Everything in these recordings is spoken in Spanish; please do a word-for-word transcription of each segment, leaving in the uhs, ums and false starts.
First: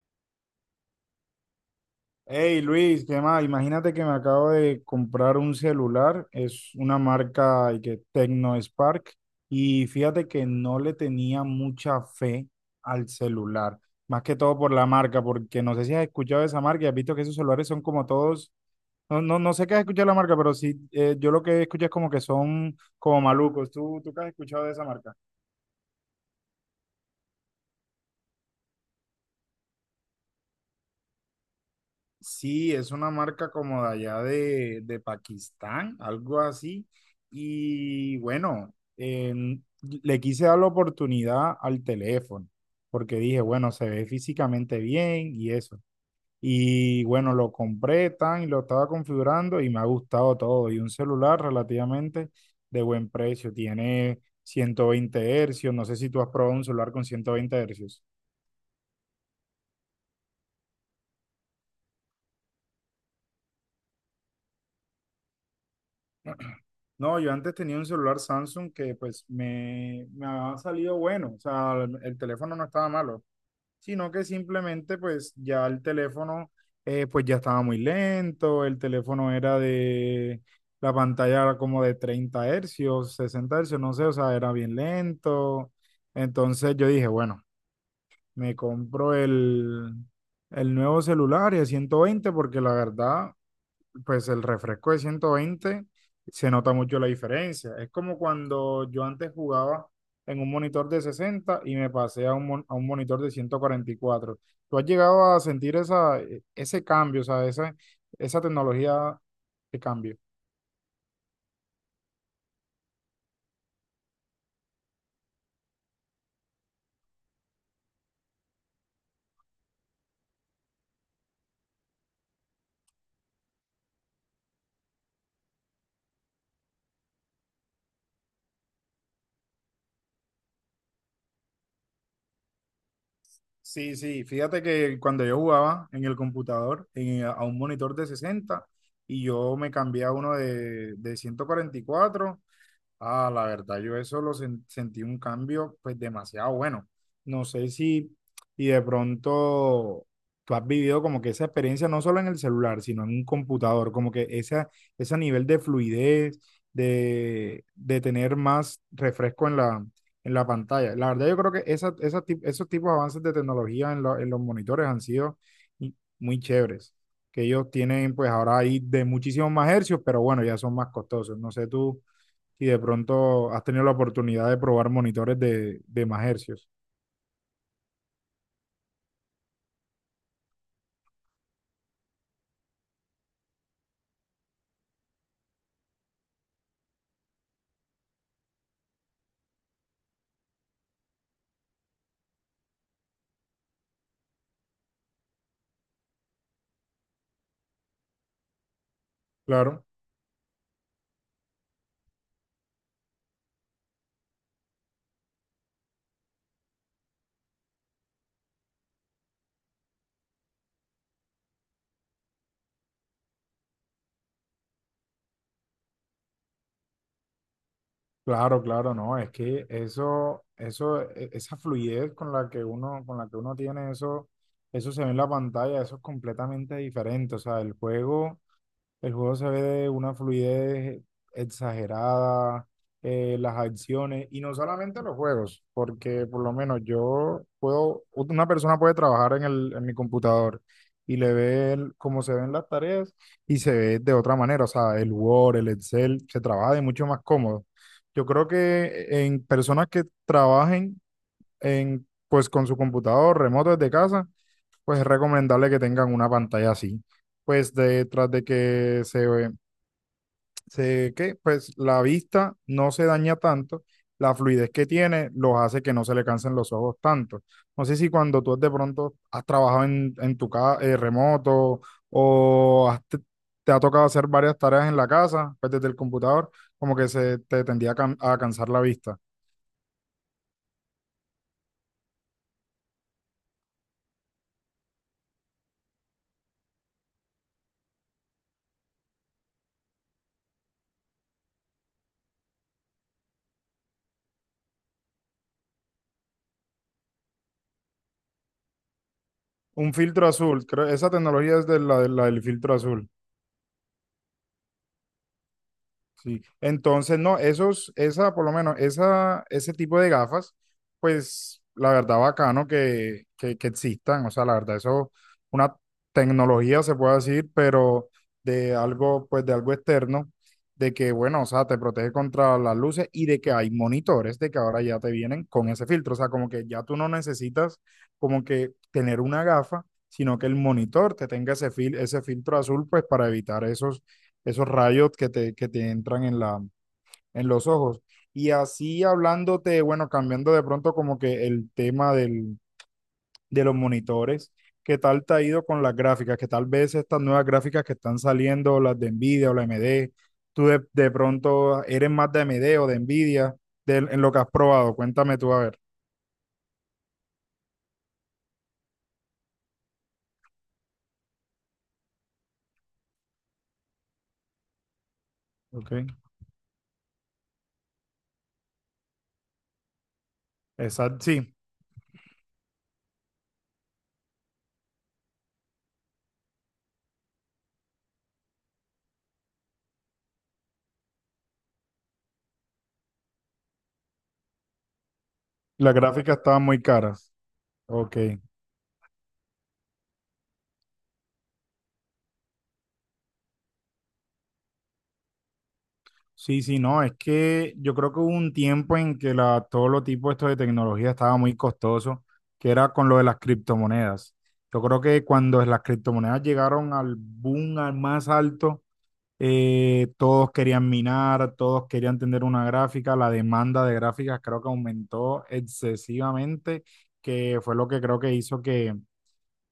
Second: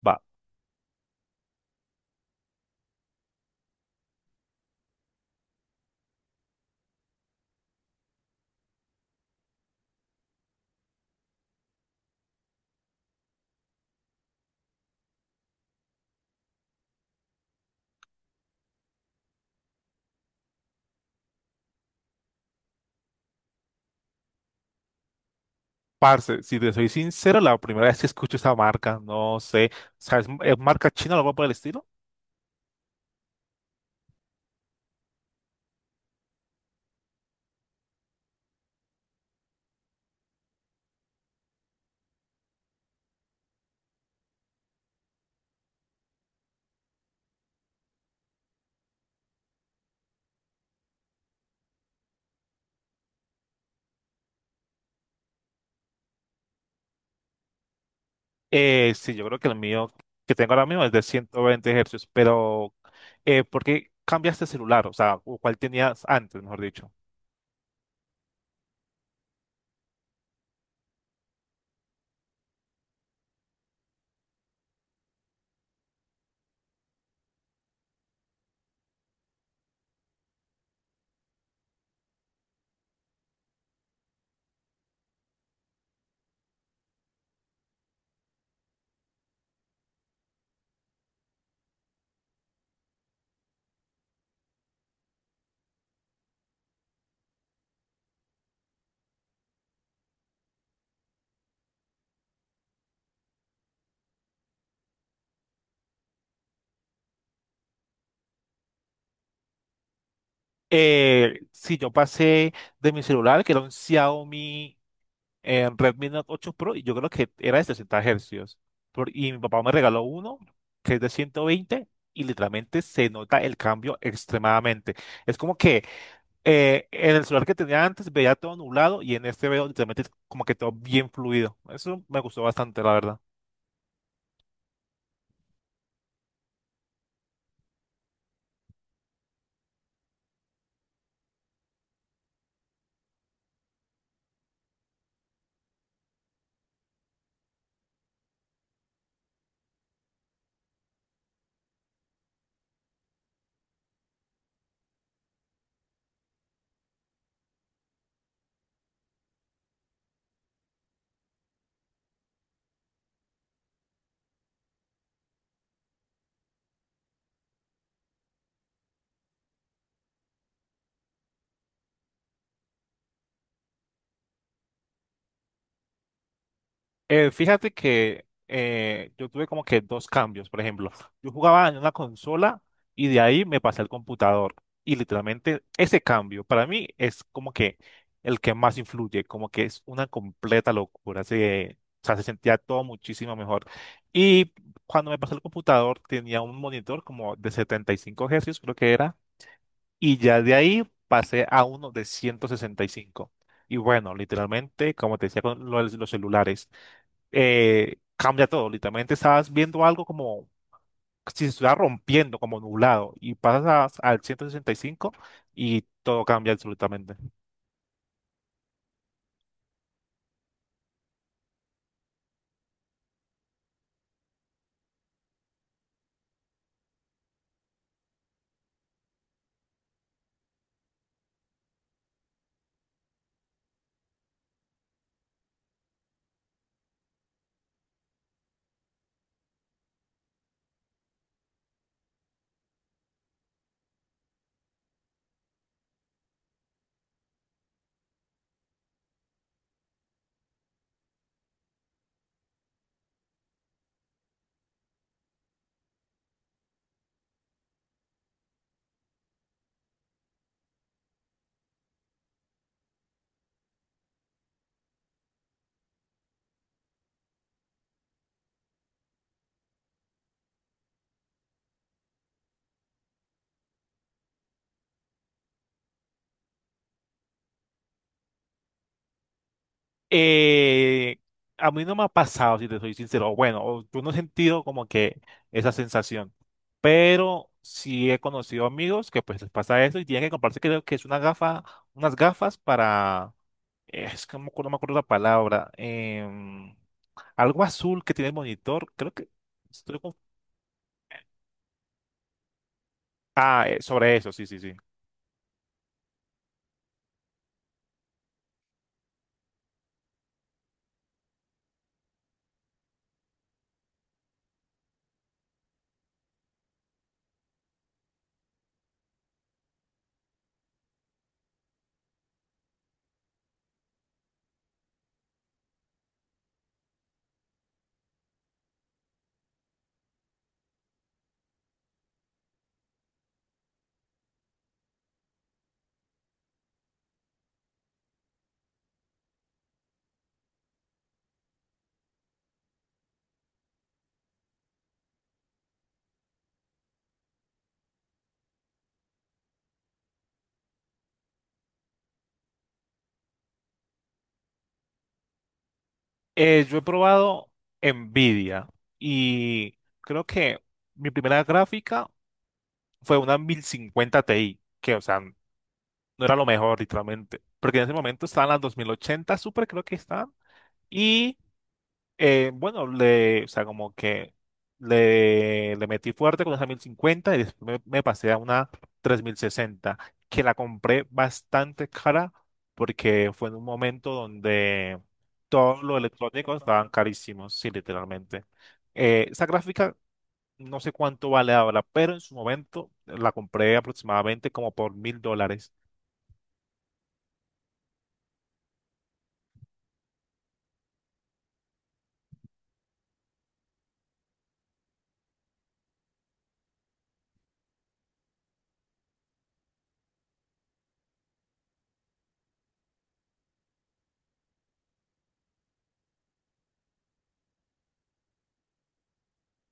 Va, Hey Luis, ¿qué más? Imagínate que me acabo de comprar un celular, es una marca y que Tecno Spark y fíjate que no le tenía mucha fe al celular, más que todo por la marca, porque no sé si has escuchado de esa marca y has visto que esos celulares son como todos, no, no, no sé qué has escuchado de la marca, pero sí, eh, yo lo que escucho es como que son como malucos. ¿Tú, tú qué has escuchado de esa marca? parce, si te soy sincero, la primera vez que escucho esa marca, no sé, ¿sabes? ¿Es marca china o algo por el estilo? Sí, es una marca como de allá de, de Pakistán, algo así. Y bueno, em, le quise dar la oportunidad al teléfono, porque dije, bueno, se ve físicamente bien y eso. Y bueno, lo compré tan y lo estaba configurando y me ha gustado todo. Y un celular relativamente de buen precio, tiene ciento veinte hercios. No sé si tú has probado un celular con ciento veinte hercios. Eh, sí, yo creo que el mío que tengo ahora mismo es de ciento veinte Hz, pero eh, ¿por qué cambiaste de celular? O sea, ¿o ¿cuál tenías antes, mejor dicho? No, yo antes tenía un celular Samsung que pues me, me ha salido bueno, o sea, el, el teléfono no estaba malo, sino que simplemente pues ya el teléfono eh, pues ya estaba muy lento, el teléfono era de la pantalla era como de treinta hercios, sesenta hercios, no sé, o sea, era bien lento. Entonces yo dije, bueno, me compro el, el nuevo celular y a ciento veinte porque la verdad, pues el refresco de ciento veinte se nota mucho la diferencia. Es como cuando yo antes jugaba en un monitor de sesenta y me pasé a un, mon- a un monitor de ciento cuarenta y cuatro. ¿Tú has llegado a sentir esa, e, ese cambio, o sea, esa, esa tecnología de cambio? Eh, sí, yo pasé de mi celular, que era un Xiaomi en Redmi Note ocho Pro, y yo creo que era de sesenta hercios. Por- y mi papá me regaló uno que es de ciento veinte, y literalmente se nota el cambio extremadamente. Es como que eh, en el celular que tenía antes veía todo nublado y en este veo literalmente como que todo bien fluido. Eso me gustó bastante, la verdad. Sí, sí, fíjate que cuando yo jugaba en el computador, en- a un monitor de sesenta y yo me cambié a uno de, de ciento cuarenta y cuatro. Ah, la verdad, yo eso lo sen- sentí un cambio, pues demasiado bueno. No sé si, y de pronto tú has vivido como que esa experiencia no solo en el celular, sino en un computador, como que esa, ese nivel de fluidez, de, de tener más refresco en la, en la pantalla. La verdad, yo creo que esa, esa tip- esos tipos de avances de tecnología en, lo- en los monitores han sido i- muy chéveres, que ellos tienen pues ahora ahí de muchísimos más hercios, pero bueno, ya son más costosos. No sé tú si de pronto has tenido la oportunidad de probar monitores de, de más hercios. Eh, fíjate que eh, yo tuve como que dos cambios. Por ejemplo, yo jugaba en una consola y de ahí me pasé al computador. Y literalmente ese cambio para mí es como que el que más influye, como que es una completa locura. Se, o sea, se sentía todo muchísimo mejor. Y cuando me pasé al computador tenía un monitor como de setenta y cinco Hz, creo que era. Claro, Y ya de ahí pasé a uno de ciento sesenta y cinco. Y cinco. Y bueno, literalmente, como te decía con lo de los celulares, eh, cambia todo. Literalmente estás viendo algo como si se estuviera rompiendo, como nublado, y pasas a- al ciento sesenta y cinco y cinco y todo cambia absolutamente. claro, claro, no, es que eso, eso, e- esa fluidez con la que uno, con la que uno tiene eso, eso se ve en la pantalla, eso es completamente diferente. O sea, el juego El juego se ve de una fluidez exagerada, eh, las acciones, y no solamente los juegos, porque por lo menos yo puedo, una persona puede trabajar en el, en mi computador y le ve el- cómo se ven las tareas y se ve de otra manera, o sea, el Word, el Excel, se trabaja de mucho más cómodo. Yo creo que en personas que trabajen en, pues, con su computador remoto desde casa, pues es recomendable que tengan una pantalla así. Pues detrás de que se ve, se, qué, pues la vista no se daña tanto, la fluidez que tiene los hace que no se le cansen los ojos tanto. No sé si cuando tú de pronto has trabajado en, en tu casa remoto o has te, te ha tocado hacer varias tareas en la casa, pues desde el computador, como que se te tendía a, can- a cansar la vista. Eh, a mí no me ha pasado, si te soy sincero. O bueno, o yo no he sentido como que esa sensación, pero sí he conocido amigos que pues les pasa eso y tienen que comprarse, creo que es una gafa, unas gafas para, eh, es que no me acuerdo, no me acuerdo la palabra, em, algo azul que tiene el monitor, creo que Un estoy… filtro azul, creo, esa tecnología es de la la del filtro azul. Ah, eh, sobre eso, sí, sí, sí. Sí, entonces, no, esos, esa, por lo menos, esa, ese tipo de gafas, pues la verdad bacano que, que, que existan, o sea, la verdad, eso es una tecnología, se puede decir, pero de algo, pues de algo externo, de que, bueno, o sea, te protege contra las luces y de que hay monitores, de que ahora ya te vienen con ese filtro, o sea, como que ya tú no necesitas como que tener una gafa, sino que el monitor te tenga ese fil- ese filtro azul, pues para evitar esos esos rayos que te, que te entran en la, en los ojos. Y así hablándote, bueno, cambiando de pronto como que el tema del, de los monitores, ¿qué tal te ha ido con las gráficas? Que tal vez estas nuevas gráficas que están saliendo, las de Nvidia o la A M D, tú de, de pronto eres más de A M D o de Nvidia, de- en lo que has probado, cuéntame tú a ver. Eh, yo he probado Nvidia y creo que mi primera gráfica fue una mil cincuenta Ti, que, o sea, no Ok. era lo mejor, literalmente. Porque en ese momento estaban las dos mil ochenta Super, creo que estaban. Exacto, sí, Eh, bueno, le, o sea, como que le, le metí fuerte con esa mil cincuenta y después me, me pasé a una tres mil sesenta, que la compré bastante cara porque fue en un momento donde todos las los gráficas electrónicos estaban muy estaban caras. carísimos, sí, Ok. literalmente. Eh, esa gráfica no sé cuánto vale ahora, pero en su momento la compré aproximadamente como por mil dólares. Sí, sí, no, es que yo creo que hubo un tiempo en que la, todos los tipos estos de tecnología estaba muy costoso, que era con lo de las criptomonedas. Yo creo que cuando las criptomonedas llegaron al boom, al más alto, eh, todos querían minar, todos querían tener una gráfica, la demanda de gráficas creo que aumentó excesivamente, que fue lo que creo que hizo que.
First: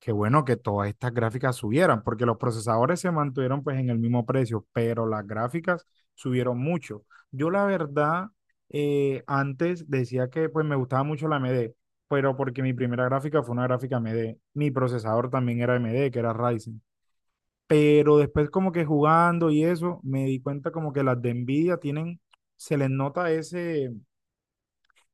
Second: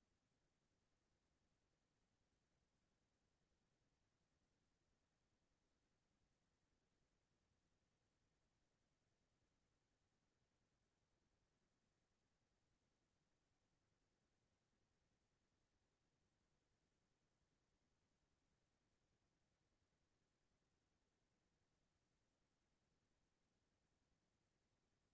Qué bueno que todas estas gráficas subieran, porque los procesadores se mantuvieron pues en el mismo precio, pero las gráficas subieron mucho. Yo la verdad, eh, antes decía que pues me gustaba mucho la A m d pero porque mi primera gráfica fue una gráfica A m d Mi procesador también era A m d que era Ryzen. Pero después como que jugando y eso, me di cuenta como que las de Nvidia tienen, se les nota ese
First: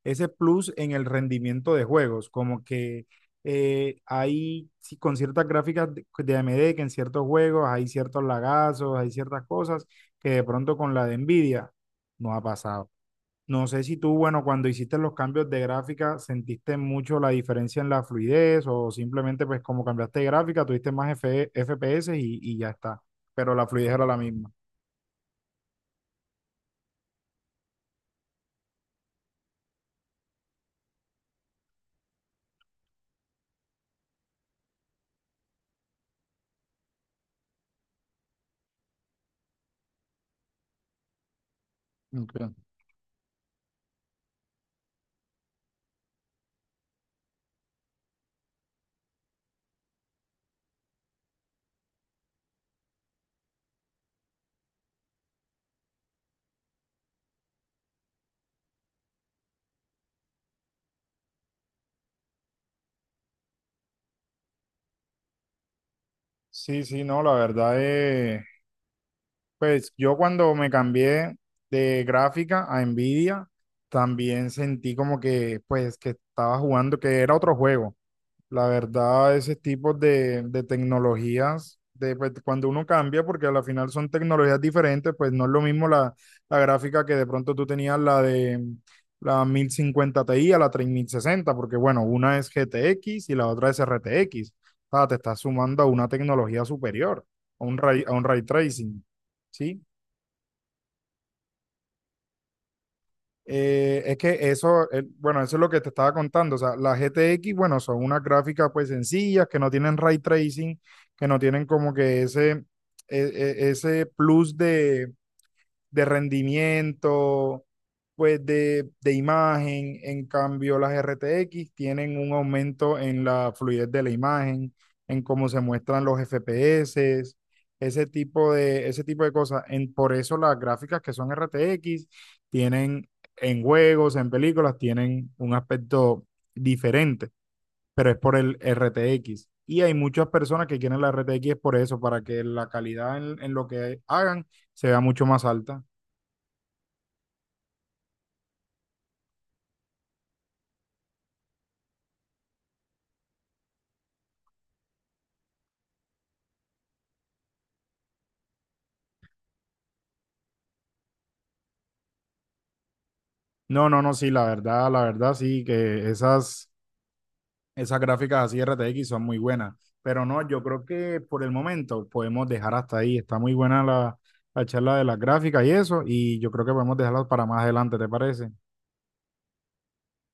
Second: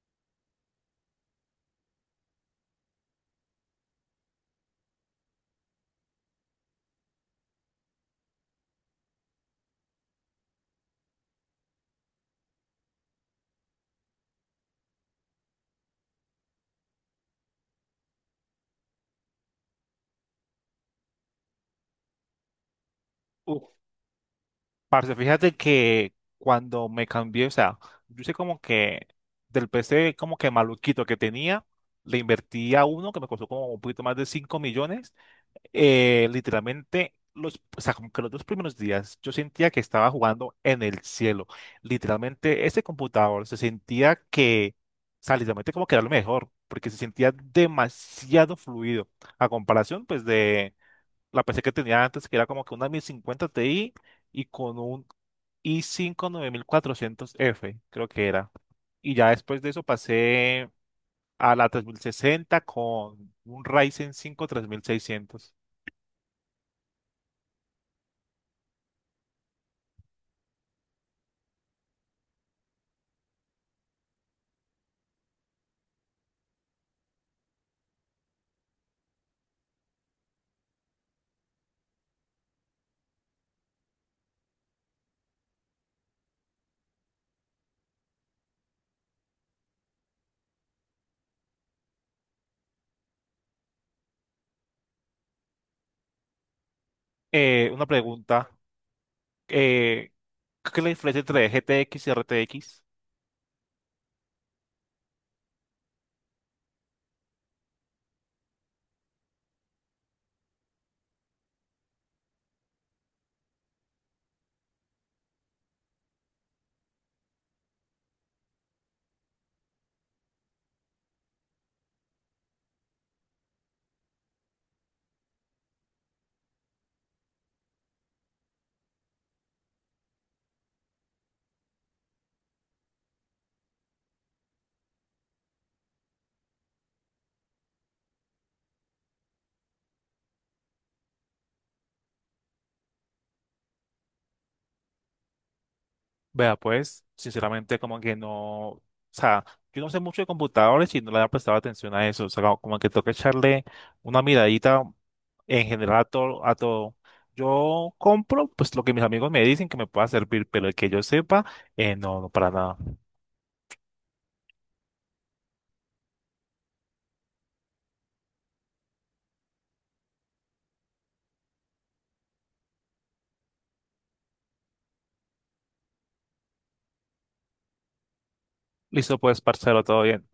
ese plus en el rendimiento de juegos, como que eh, hay sí, con ciertas gráficas de, de A M D que en ciertos juegos hay ciertos lagazos, hay ciertas cosas que de pronto con la de Nvidia no ha pasado. No sé si tú, bueno, cuando hiciste los cambios de gráfica, sentiste mucho la diferencia en la fluidez o simplemente pues como cambiaste de gráfica, tuviste más F- FPS y, y ya está, pero la fluidez era la misma. Parce, fíjate que cuando me cambié, o sea, yo sé como que del P C como que maluquito que tenía, le invertí a uno que me costó como un poquito más de cinco millones. eh, literalmente, los, o sea, como que los dos primeros días yo sentía que estaba jugando en el cielo. Ok. Literalmente, ese computador se sentía que, o sea, literalmente como que era lo mejor, porque se sentía demasiado fluido a comparación pues de la P C que tenía antes, que era como que una mil cincuenta Ti y con un y cinco nueve mil cuatrocientos f creo que era. Y ya después de eso pasé a la tres mil sesenta con un Ryzen cinco tres mil seiscientos. Sí, sí, no, la verdad es. Pues yo cuando me cambié de gráfica a Nvidia, también sentí como que, pues, que estaba jugando, que era otro juego. La verdad, ese tipo de, de tecnologías, de, pues, cuando uno cambia, porque al final son tecnologías diferentes, pues no es lo mismo la, la gráfica que de pronto tú tenías la de la mil cincuenta Ti a la tres mil sesenta porque bueno, una es G T X y la otra es R T X. O sea, te estás sumando a una tecnología superior, a Eh, un una ray, a un ray pregunta, tracing. ¿Sí? eh, ¿qué es la diferencia entre G T X y R T X? Eh, es que eso, eh, bueno, eso es lo que te estaba contando. O sea, las G T X, bueno, son unas gráficas pues sencillas, que no tienen ray tracing, que no tienen como que ese, e- e- ese plus de, de rendimiento, pues de, de imagen. En cambio, las R T X tienen un aumento en la fluidez de la imagen, en cómo se muestran los F P S, ese tipo de, ese tipo de cosas. En, por eso las gráficas que son R T X tienen en juegos, en películas, tienen un aspecto diferente, pero es por el R T X. Y hay muchas personas que quieren la R T X por eso, para que la calidad en, en lo que hagan se vea mucho más alta. Vea, pues, sinceramente como que no, o sea, yo no sé mucho de computadores y no le había prestado atención a eso, o sea, como como que toca echarle una miradita en general a todo, a todo. Yo compro pues lo que mis amigos me dicen que me pueda servir, pero el que yo sepa, eh, no, no, para nada. No, no, no, sí, la verdad, la verdad, sí, que esas, esas gráficas así R T X son muy buenas, pero no, yo creo que por el momento podemos dejar hasta ahí, está muy buena la, la charla de las gráficas y eso, y yo creo que podemos dejarlas para más adelante, ¿te parece? Listo, pues, parcero, todo bien.